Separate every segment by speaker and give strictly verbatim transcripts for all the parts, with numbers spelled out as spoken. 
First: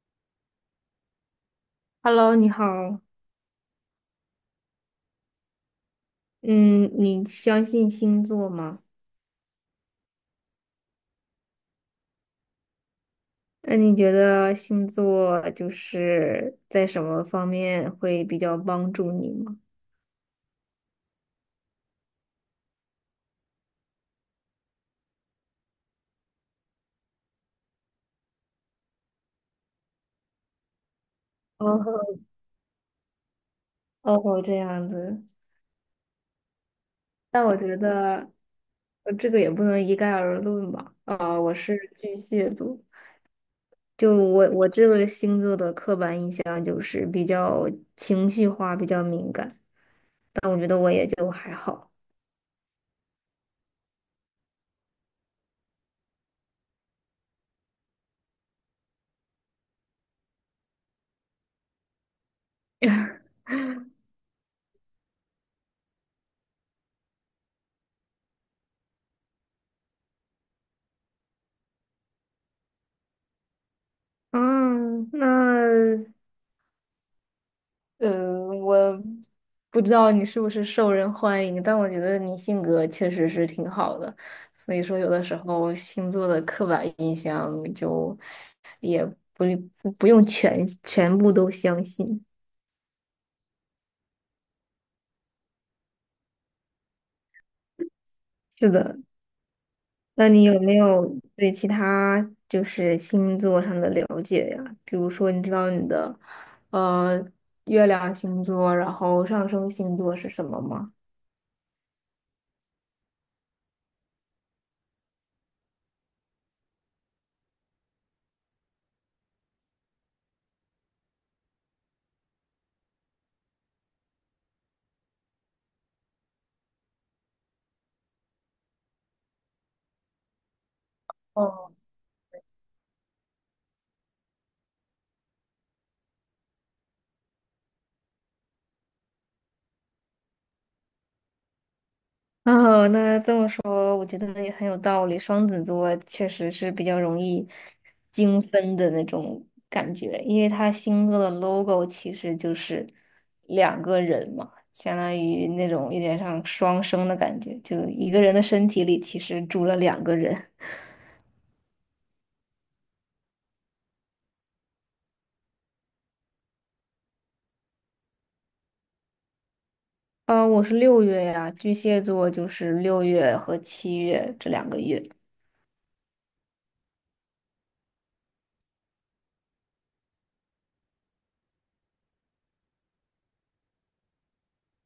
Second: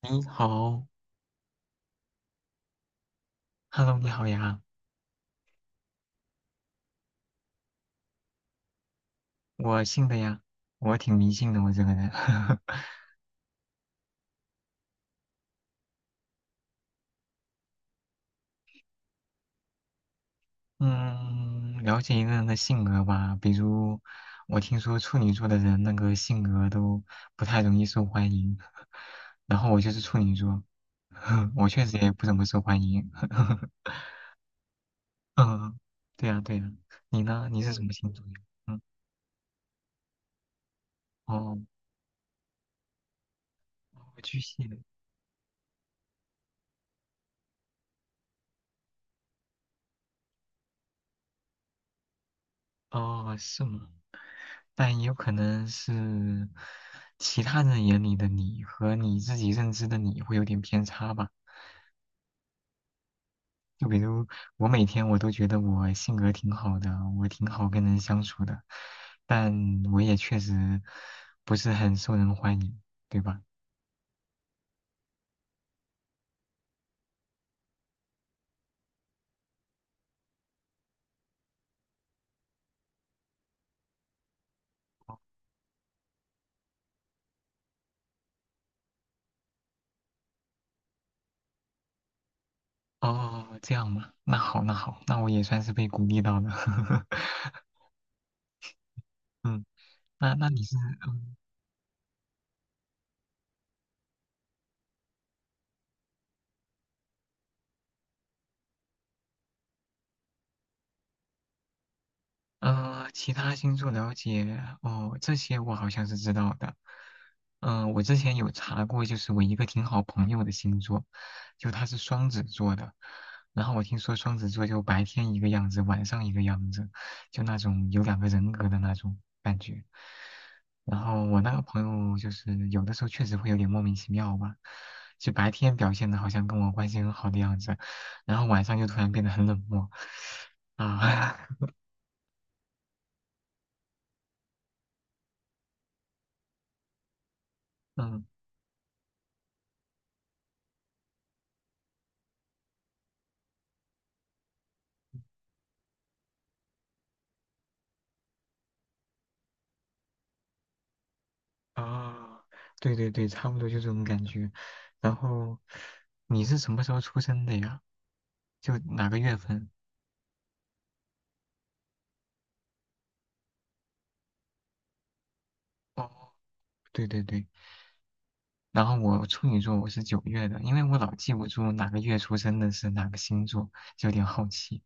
Speaker 1: 你好
Speaker 2: Hello，你好。
Speaker 1: ，Hello，你好呀，
Speaker 2: 嗯，你相信星座吗？
Speaker 1: 我姓的呀，我挺迷信的，我这个人，
Speaker 2: 那你觉得星座就是在什么方面会比较帮助你吗？
Speaker 1: 嗯，了解一个人的性格吧，比如我听说处女座的人那个性格都不太容易受欢迎，然后我就是处女座，我确实也
Speaker 2: 哦
Speaker 1: 不怎么受欢迎，
Speaker 2: 哦，这样子。
Speaker 1: 嗯，对呀对呀，你
Speaker 2: 但
Speaker 1: 呢？
Speaker 2: 我
Speaker 1: 你是
Speaker 2: 觉
Speaker 1: 什嗯么星座
Speaker 2: 得，
Speaker 1: 呀？嗯，
Speaker 2: 呃，这个也不能一概而论吧。啊，我
Speaker 1: 哦，
Speaker 2: 是巨蟹座，就
Speaker 1: 我巨
Speaker 2: 我
Speaker 1: 蟹
Speaker 2: 我
Speaker 1: 的，
Speaker 2: 这个星座的刻板印象就是比较情绪化，比较敏感。但我觉得我也就还好。
Speaker 1: 哦，是吗？但也有可能是其他人眼里的你和你自己认知的你会有点偏差吧。就比如我每天我都觉得我性格挺好的，我挺好跟人相处的，但我也确实不是很受人欢迎，对吧？
Speaker 2: 嗯，那呃，我不知道你是不是受人欢迎，但我觉得你性格确实是挺好的，所以说有的时候星座的刻板印象就不不不用全全部都相信。
Speaker 1: 哦，这样嘛，那好，那好，那我也算是被鼓励到了。
Speaker 2: 是的，
Speaker 1: 嗯，
Speaker 2: 那
Speaker 1: 那
Speaker 2: 你
Speaker 1: 那
Speaker 2: 有
Speaker 1: 你
Speaker 2: 没
Speaker 1: 是
Speaker 2: 有
Speaker 1: 嗯
Speaker 2: 对其他就是星座上的了解呀？比如说，你知道你的呃月亮星座，然后上升星座是什么吗？
Speaker 1: 呃，其他星座了解哦，这些我好像是知道的。嗯、我之前有查过，就是我一个挺好朋友的星座，就他是双子座的。然后我听说双子座就白天一个样子，晚上一个样子，就那种有两个人格的那种感觉。然后我那个
Speaker 2: 哦。
Speaker 1: 朋友就是有的时候确实会有点莫名其妙吧，就白天表现的好像跟我关系很好的样子，然后晚上就突然变得很冷漠啊，
Speaker 2: 哦，那这么说，我觉得也很有道理。双子座确实是比较容易
Speaker 1: 嗯。
Speaker 2: 精分的那种感觉，因为它星座的 logo 其实就是两个人嘛，相当于那种有点像双生的感觉，就一个人的身体里其实住了两个人。
Speaker 1: 啊，对对对，差不多就这种感觉。然后你是什么时候出生的呀？就哪个月份？
Speaker 2: 呃，我是六月呀，巨蟹座就是六月和七月这两个月。
Speaker 1: 哦，对对对。然后我处女座，我是九月的，因为我老记不住哪个月出生的是哪个星座，就有点好奇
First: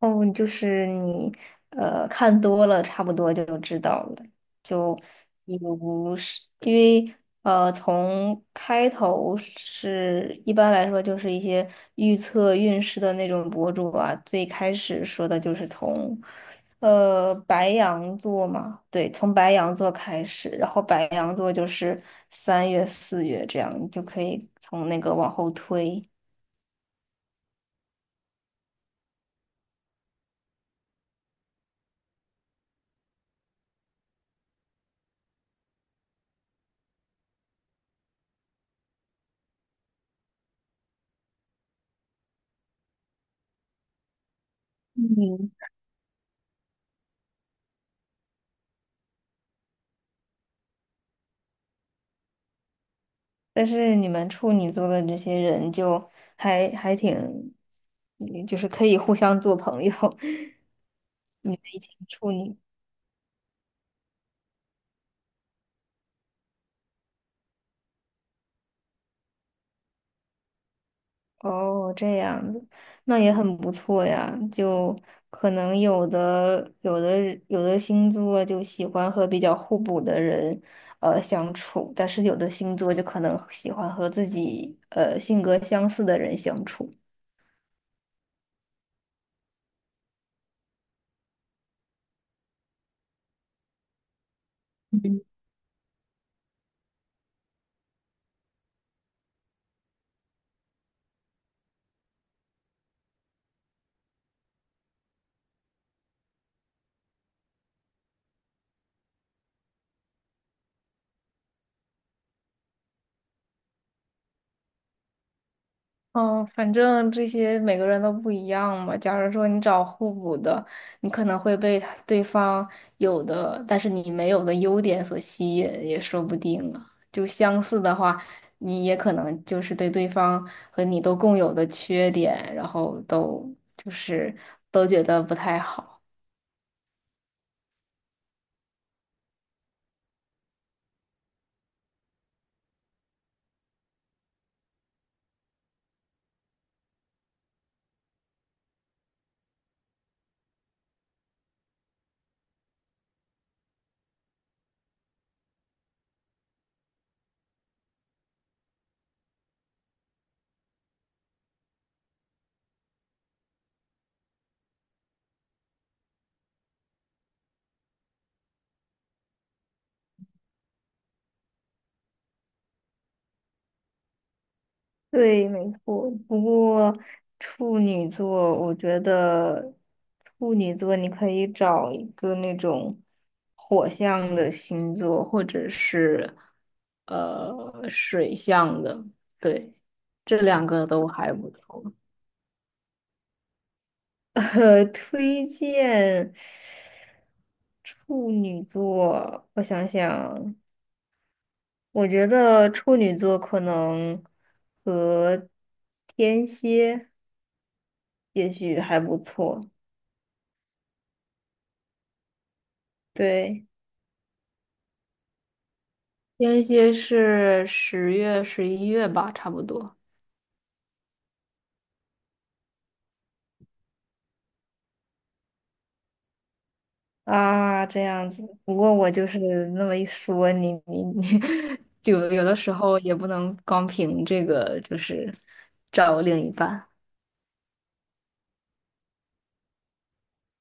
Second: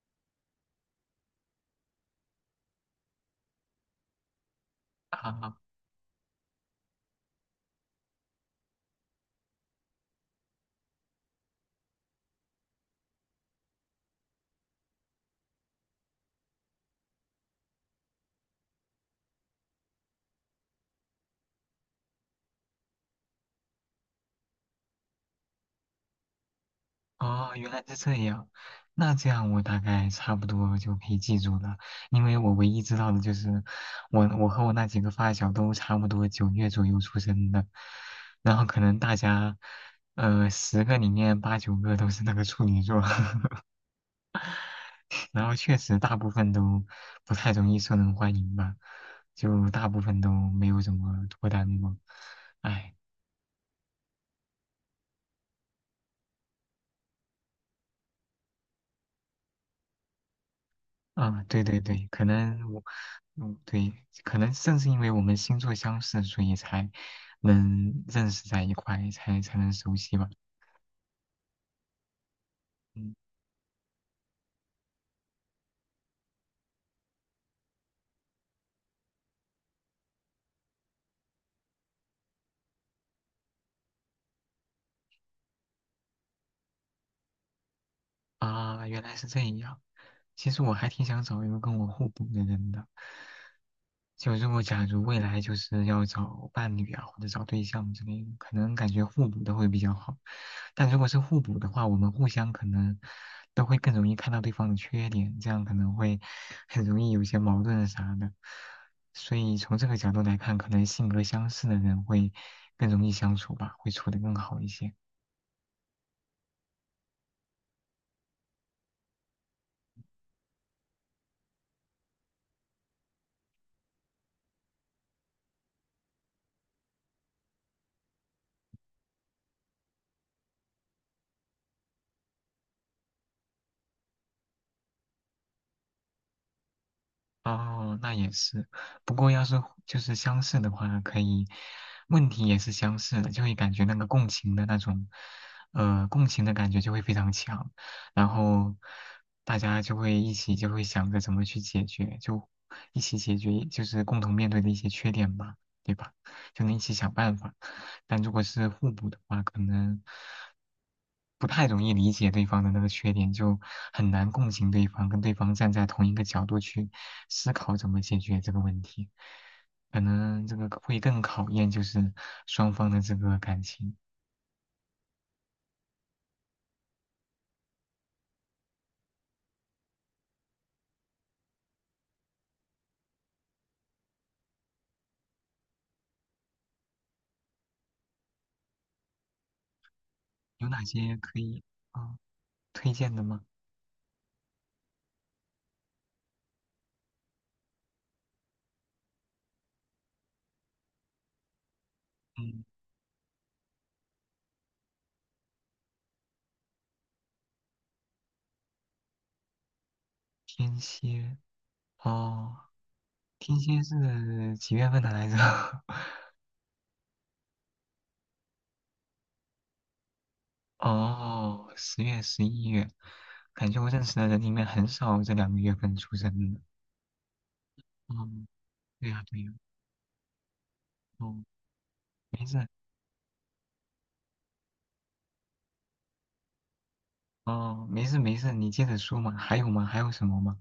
Speaker 2: 哦，就是你呃看多了，差不多就知道了。就
Speaker 1: 哈
Speaker 2: 比
Speaker 1: 哈。
Speaker 2: 如是因为呃，从开头是一般来说就是一些预测运势的那种博主啊，最开始说的就是从呃白羊座嘛，对，从白羊座开始，然后白羊座就是三月、四月这样，你就可以从那个往后推。
Speaker 1: 哦，原来是这样。那这样我大概差不多就可以记住了，因为我唯一知道的就是我我和我那几个发小都差不多九月左右出生的，然后可能大家呃十个里面八九个都是那个处女座，然
Speaker 2: 嗯。
Speaker 1: 后确实大部分都不太容易受人欢迎吧，就大部分都没有怎么脱单过。唉，
Speaker 2: 但是你们处女座的这些人就还还挺，嗯就是可以互相做朋友。
Speaker 1: 啊，
Speaker 2: 你们
Speaker 1: 对
Speaker 2: 一
Speaker 1: 对
Speaker 2: 起
Speaker 1: 对，可
Speaker 2: 处女，
Speaker 1: 能我。嗯，对，可能正是因为我们星座相似，所以才能认识在一块，才才能熟悉吧。
Speaker 2: 哦，这样子，
Speaker 1: 嗯。
Speaker 2: 那也很不错呀。就可能有的有的人有的星座就喜欢和比较互补的人呃相处，但是有的星座就可能喜欢和自己呃性格相似的人相处。
Speaker 1: 啊，原来是这样。其实我还挺想找一个跟我互补的人的。就如果假如未
Speaker 2: 嗯
Speaker 1: 来就是要找伴侣啊，或者找对象之类的，可能感觉互补的会比较好。但如果是互补的话，我们互相可能都会更容易看到对方的缺点，这样可能会很容易有一些矛盾啥的。所以从这个角度来看，可能性格相似的人会更容易相处吧，会处的更好一些。
Speaker 2: 哦，反正这些每个人都不一样嘛。假如说你找互补的，你可能会被他对方有的，但是你没有的优点所吸引，也说不定啊。就相似的话，你也可能就是对对方和你都共有的缺点，然后都就是都觉得不太好。
Speaker 1: 哦，那也是。不过要是就是相似的话，可以，问题也是相似的，就会感觉那个共情的那种，呃，共情的感觉就会非常强，然后大家就会一起就会想着怎么去解决，就一起解决，就是共同面对的一些缺点吧，对吧？就能一起想办法。但如果是互补的话，可能不太容易理解对方的那个缺点，就很难共情对方，跟对方站在同一个角度去思考怎么解决这个问题，可能这个会更考验就是双方的这个感情。
Speaker 2: 对，没错。不过处女座，我觉得处女座你可以找一个那种火象的星座，或者是呃水象的，对，这两
Speaker 1: 有哪
Speaker 2: 个都
Speaker 1: 些
Speaker 2: 还
Speaker 1: 可
Speaker 2: 不
Speaker 1: 以
Speaker 2: 错。
Speaker 1: 啊、推荐的吗？
Speaker 2: 呃，推荐处女座，我想想，我觉
Speaker 1: 嗯，
Speaker 2: 得处女座可能和天蝎也许还不错。
Speaker 1: 天蝎哦，天
Speaker 2: 对
Speaker 1: 蝎是几月份的来着？
Speaker 2: 天蝎是十月、十一月吧，差不多。
Speaker 1: 哦，十月、十一月，感觉我认识的人里面很少这两个月份出生的。
Speaker 2: 啊，这
Speaker 1: 哦，
Speaker 2: 样子。不过
Speaker 1: 对
Speaker 2: 我
Speaker 1: 呀、
Speaker 2: 就是
Speaker 1: 对呀、
Speaker 2: 那么一说，你你你，
Speaker 1: 哦，
Speaker 2: 就有
Speaker 1: 没
Speaker 2: 的
Speaker 1: 事，
Speaker 2: 时候也不能光凭这个，就是找另一半。
Speaker 1: 哦，没事没事，你接着说嘛。还有吗？还有什么吗？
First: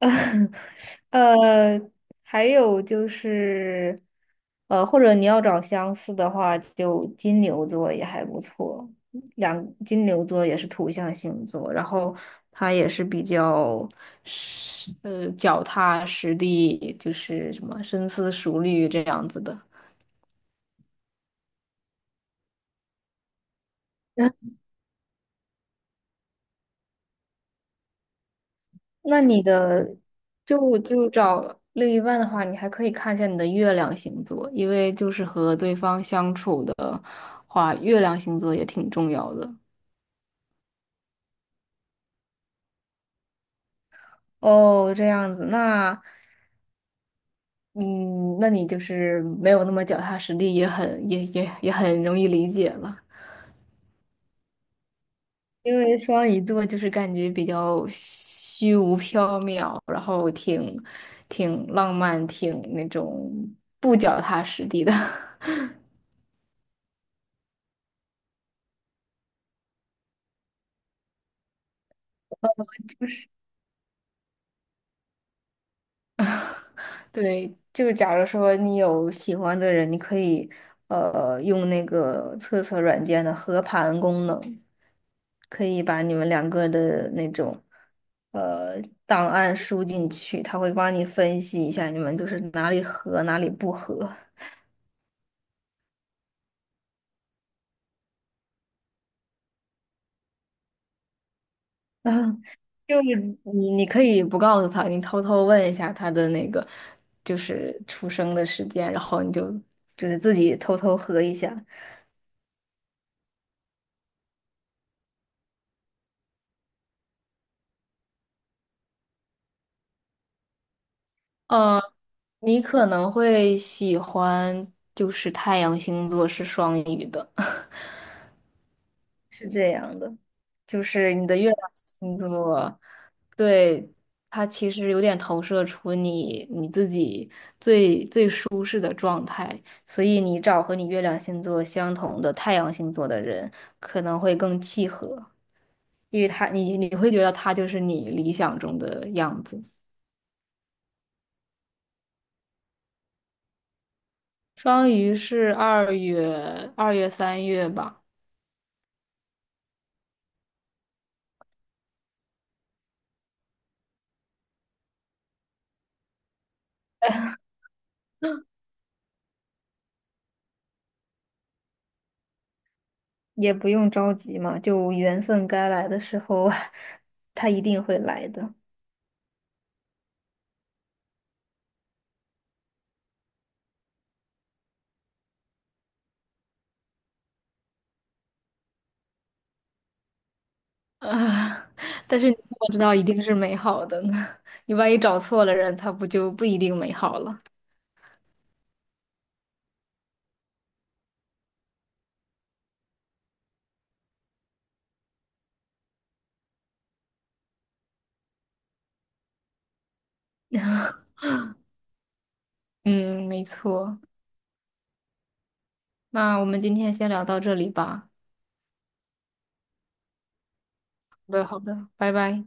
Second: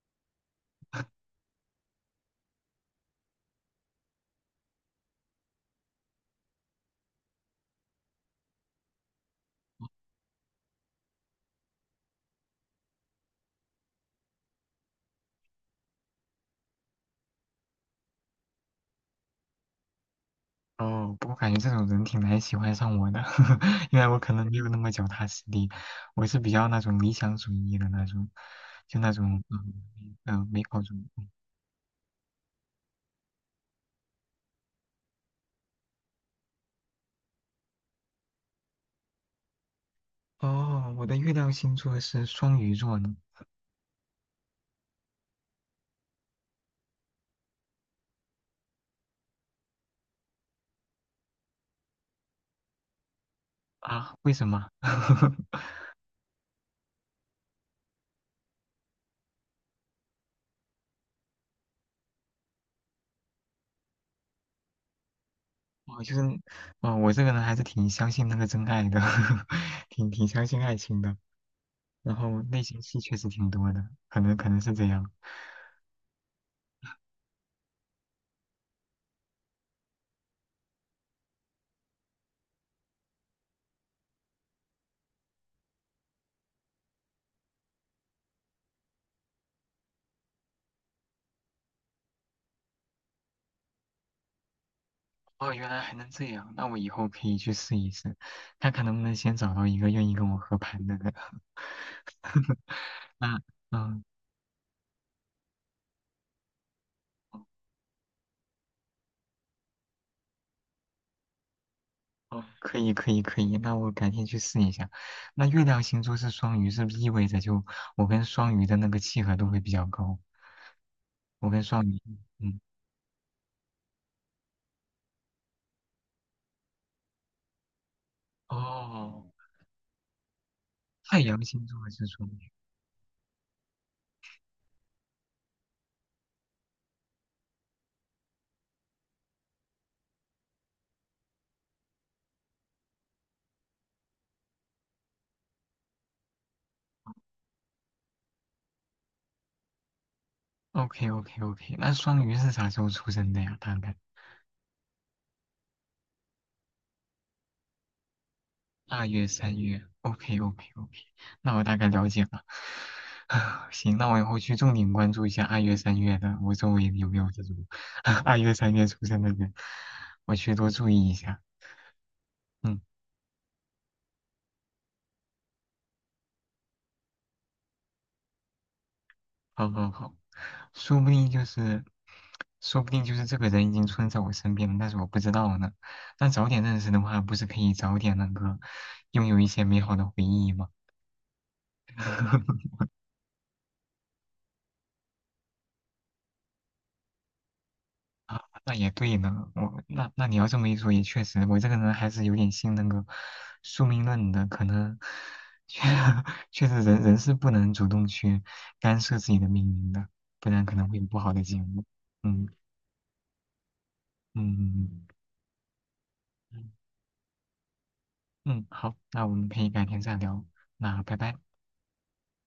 Speaker 2: 呃，还有就是，呃，或者你要找相似的话，就金牛座也还不错。两金牛座也是土象星座，然后它也是比较实，呃，脚踏实地，就是什么深思熟虑这样子的。
Speaker 1: 哦，不过感觉这种人挺难喜欢上我的，因为我可
Speaker 2: 那
Speaker 1: 能没有那么脚踏实地，我是比较那种理想主义的那种，就那
Speaker 2: 那你
Speaker 1: 种嗯
Speaker 2: 的
Speaker 1: 嗯、呃、美
Speaker 2: 就
Speaker 1: 好主义。
Speaker 2: 就找另一半的话，你还可以看一下你的月亮星座，因为就是和对方相处的。话，月亮星座也挺重要的。
Speaker 1: 哦，我的月亮星座是双鱼座呢。
Speaker 2: 哦，这样子，那嗯，那你就是没有那么脚踏实地，也很也也也很容易理解了。
Speaker 1: 啊，为什么？
Speaker 2: 因为双鱼座就是感觉比较虚无缥缈，然后挺挺浪漫，挺那种不脚踏实地的。
Speaker 1: 我就是，哦，我这个人还是挺相信那个真爱的，挺挺相信爱情的。然后内心戏确实挺多的，可能可能是这样。
Speaker 2: 对，就假如说你有喜欢的人，你可以呃用那个测测软件的合盘功能，可以把你们两个的那种呃档案输进去，他会帮你分析一下你们就是哪里合哪里不合。
Speaker 1: 哦，原来还能这样，那我以后可以去试一试，看看能不能先找到一个愿意跟我合盘的人。
Speaker 2: 啊，就是
Speaker 1: 那，
Speaker 2: 你你可
Speaker 1: 嗯，
Speaker 2: 以不告诉他，你偷偷问一下他的那个就是出生的时间，然后你就就是自己偷偷合一下。
Speaker 1: 哦，可以可以可以，那我改天去试一下。那月亮星座是双鱼，是不是意味着就我跟双鱼的那个契合度会比较高？我跟
Speaker 2: 呃，
Speaker 1: 双鱼，嗯，嗯
Speaker 2: 你可能会喜欢，就是太阳星座是双鱼的，
Speaker 1: 哦。
Speaker 2: 是这样的，就是
Speaker 1: 太
Speaker 2: 你的
Speaker 1: 阳
Speaker 2: 月亮
Speaker 1: 星座是
Speaker 2: 星
Speaker 1: 双鱼。
Speaker 2: 座，对，它其实有点投射出你你自己最最舒适的状态，所以你找和你月亮星座相同的太阳星座的人可能会更契合，因为他你你会觉得他就是你理想中的样子。
Speaker 1: OK OK OK,那双鱼是啥时候出生的呀？大概
Speaker 2: 双鱼是二月二月三月吧。
Speaker 1: 二月、三月。OK OK OK,那我大概了解了。行，那我以后去重点关注一下二月、三月的，我周围有没有这种 二月、三月出生的人，我去多注意一下。嗯，
Speaker 2: 也不用着急嘛，就缘分该来的时候，他一定会来的。
Speaker 1: 好好好，说不定就是，说不定就是这个人已经出生在我身边了，但是我不知道呢。那早点认识的话，不是可以早点那个拥有一些美好的回忆吗？
Speaker 2: 啊，但是你怎么 知道一定是美好的呢？你万一找错了人，他不就不一定美好了？
Speaker 1: 啊，那也对呢，我那那你要这么一说，也确实，我这个人还是有点信那个宿命论的，可能确 确实人人是不能主动去干涉自己的命运的，不然可能会 有不好的结果。嗯
Speaker 2: 嗯，没错。
Speaker 1: 嗯嗯
Speaker 2: 那我们
Speaker 1: 嗯，
Speaker 2: 今天先聊到这里吧。
Speaker 1: 嗯好，那我们可以改天再聊，那拜
Speaker 2: 好
Speaker 1: 拜。
Speaker 2: 的，好的，拜拜。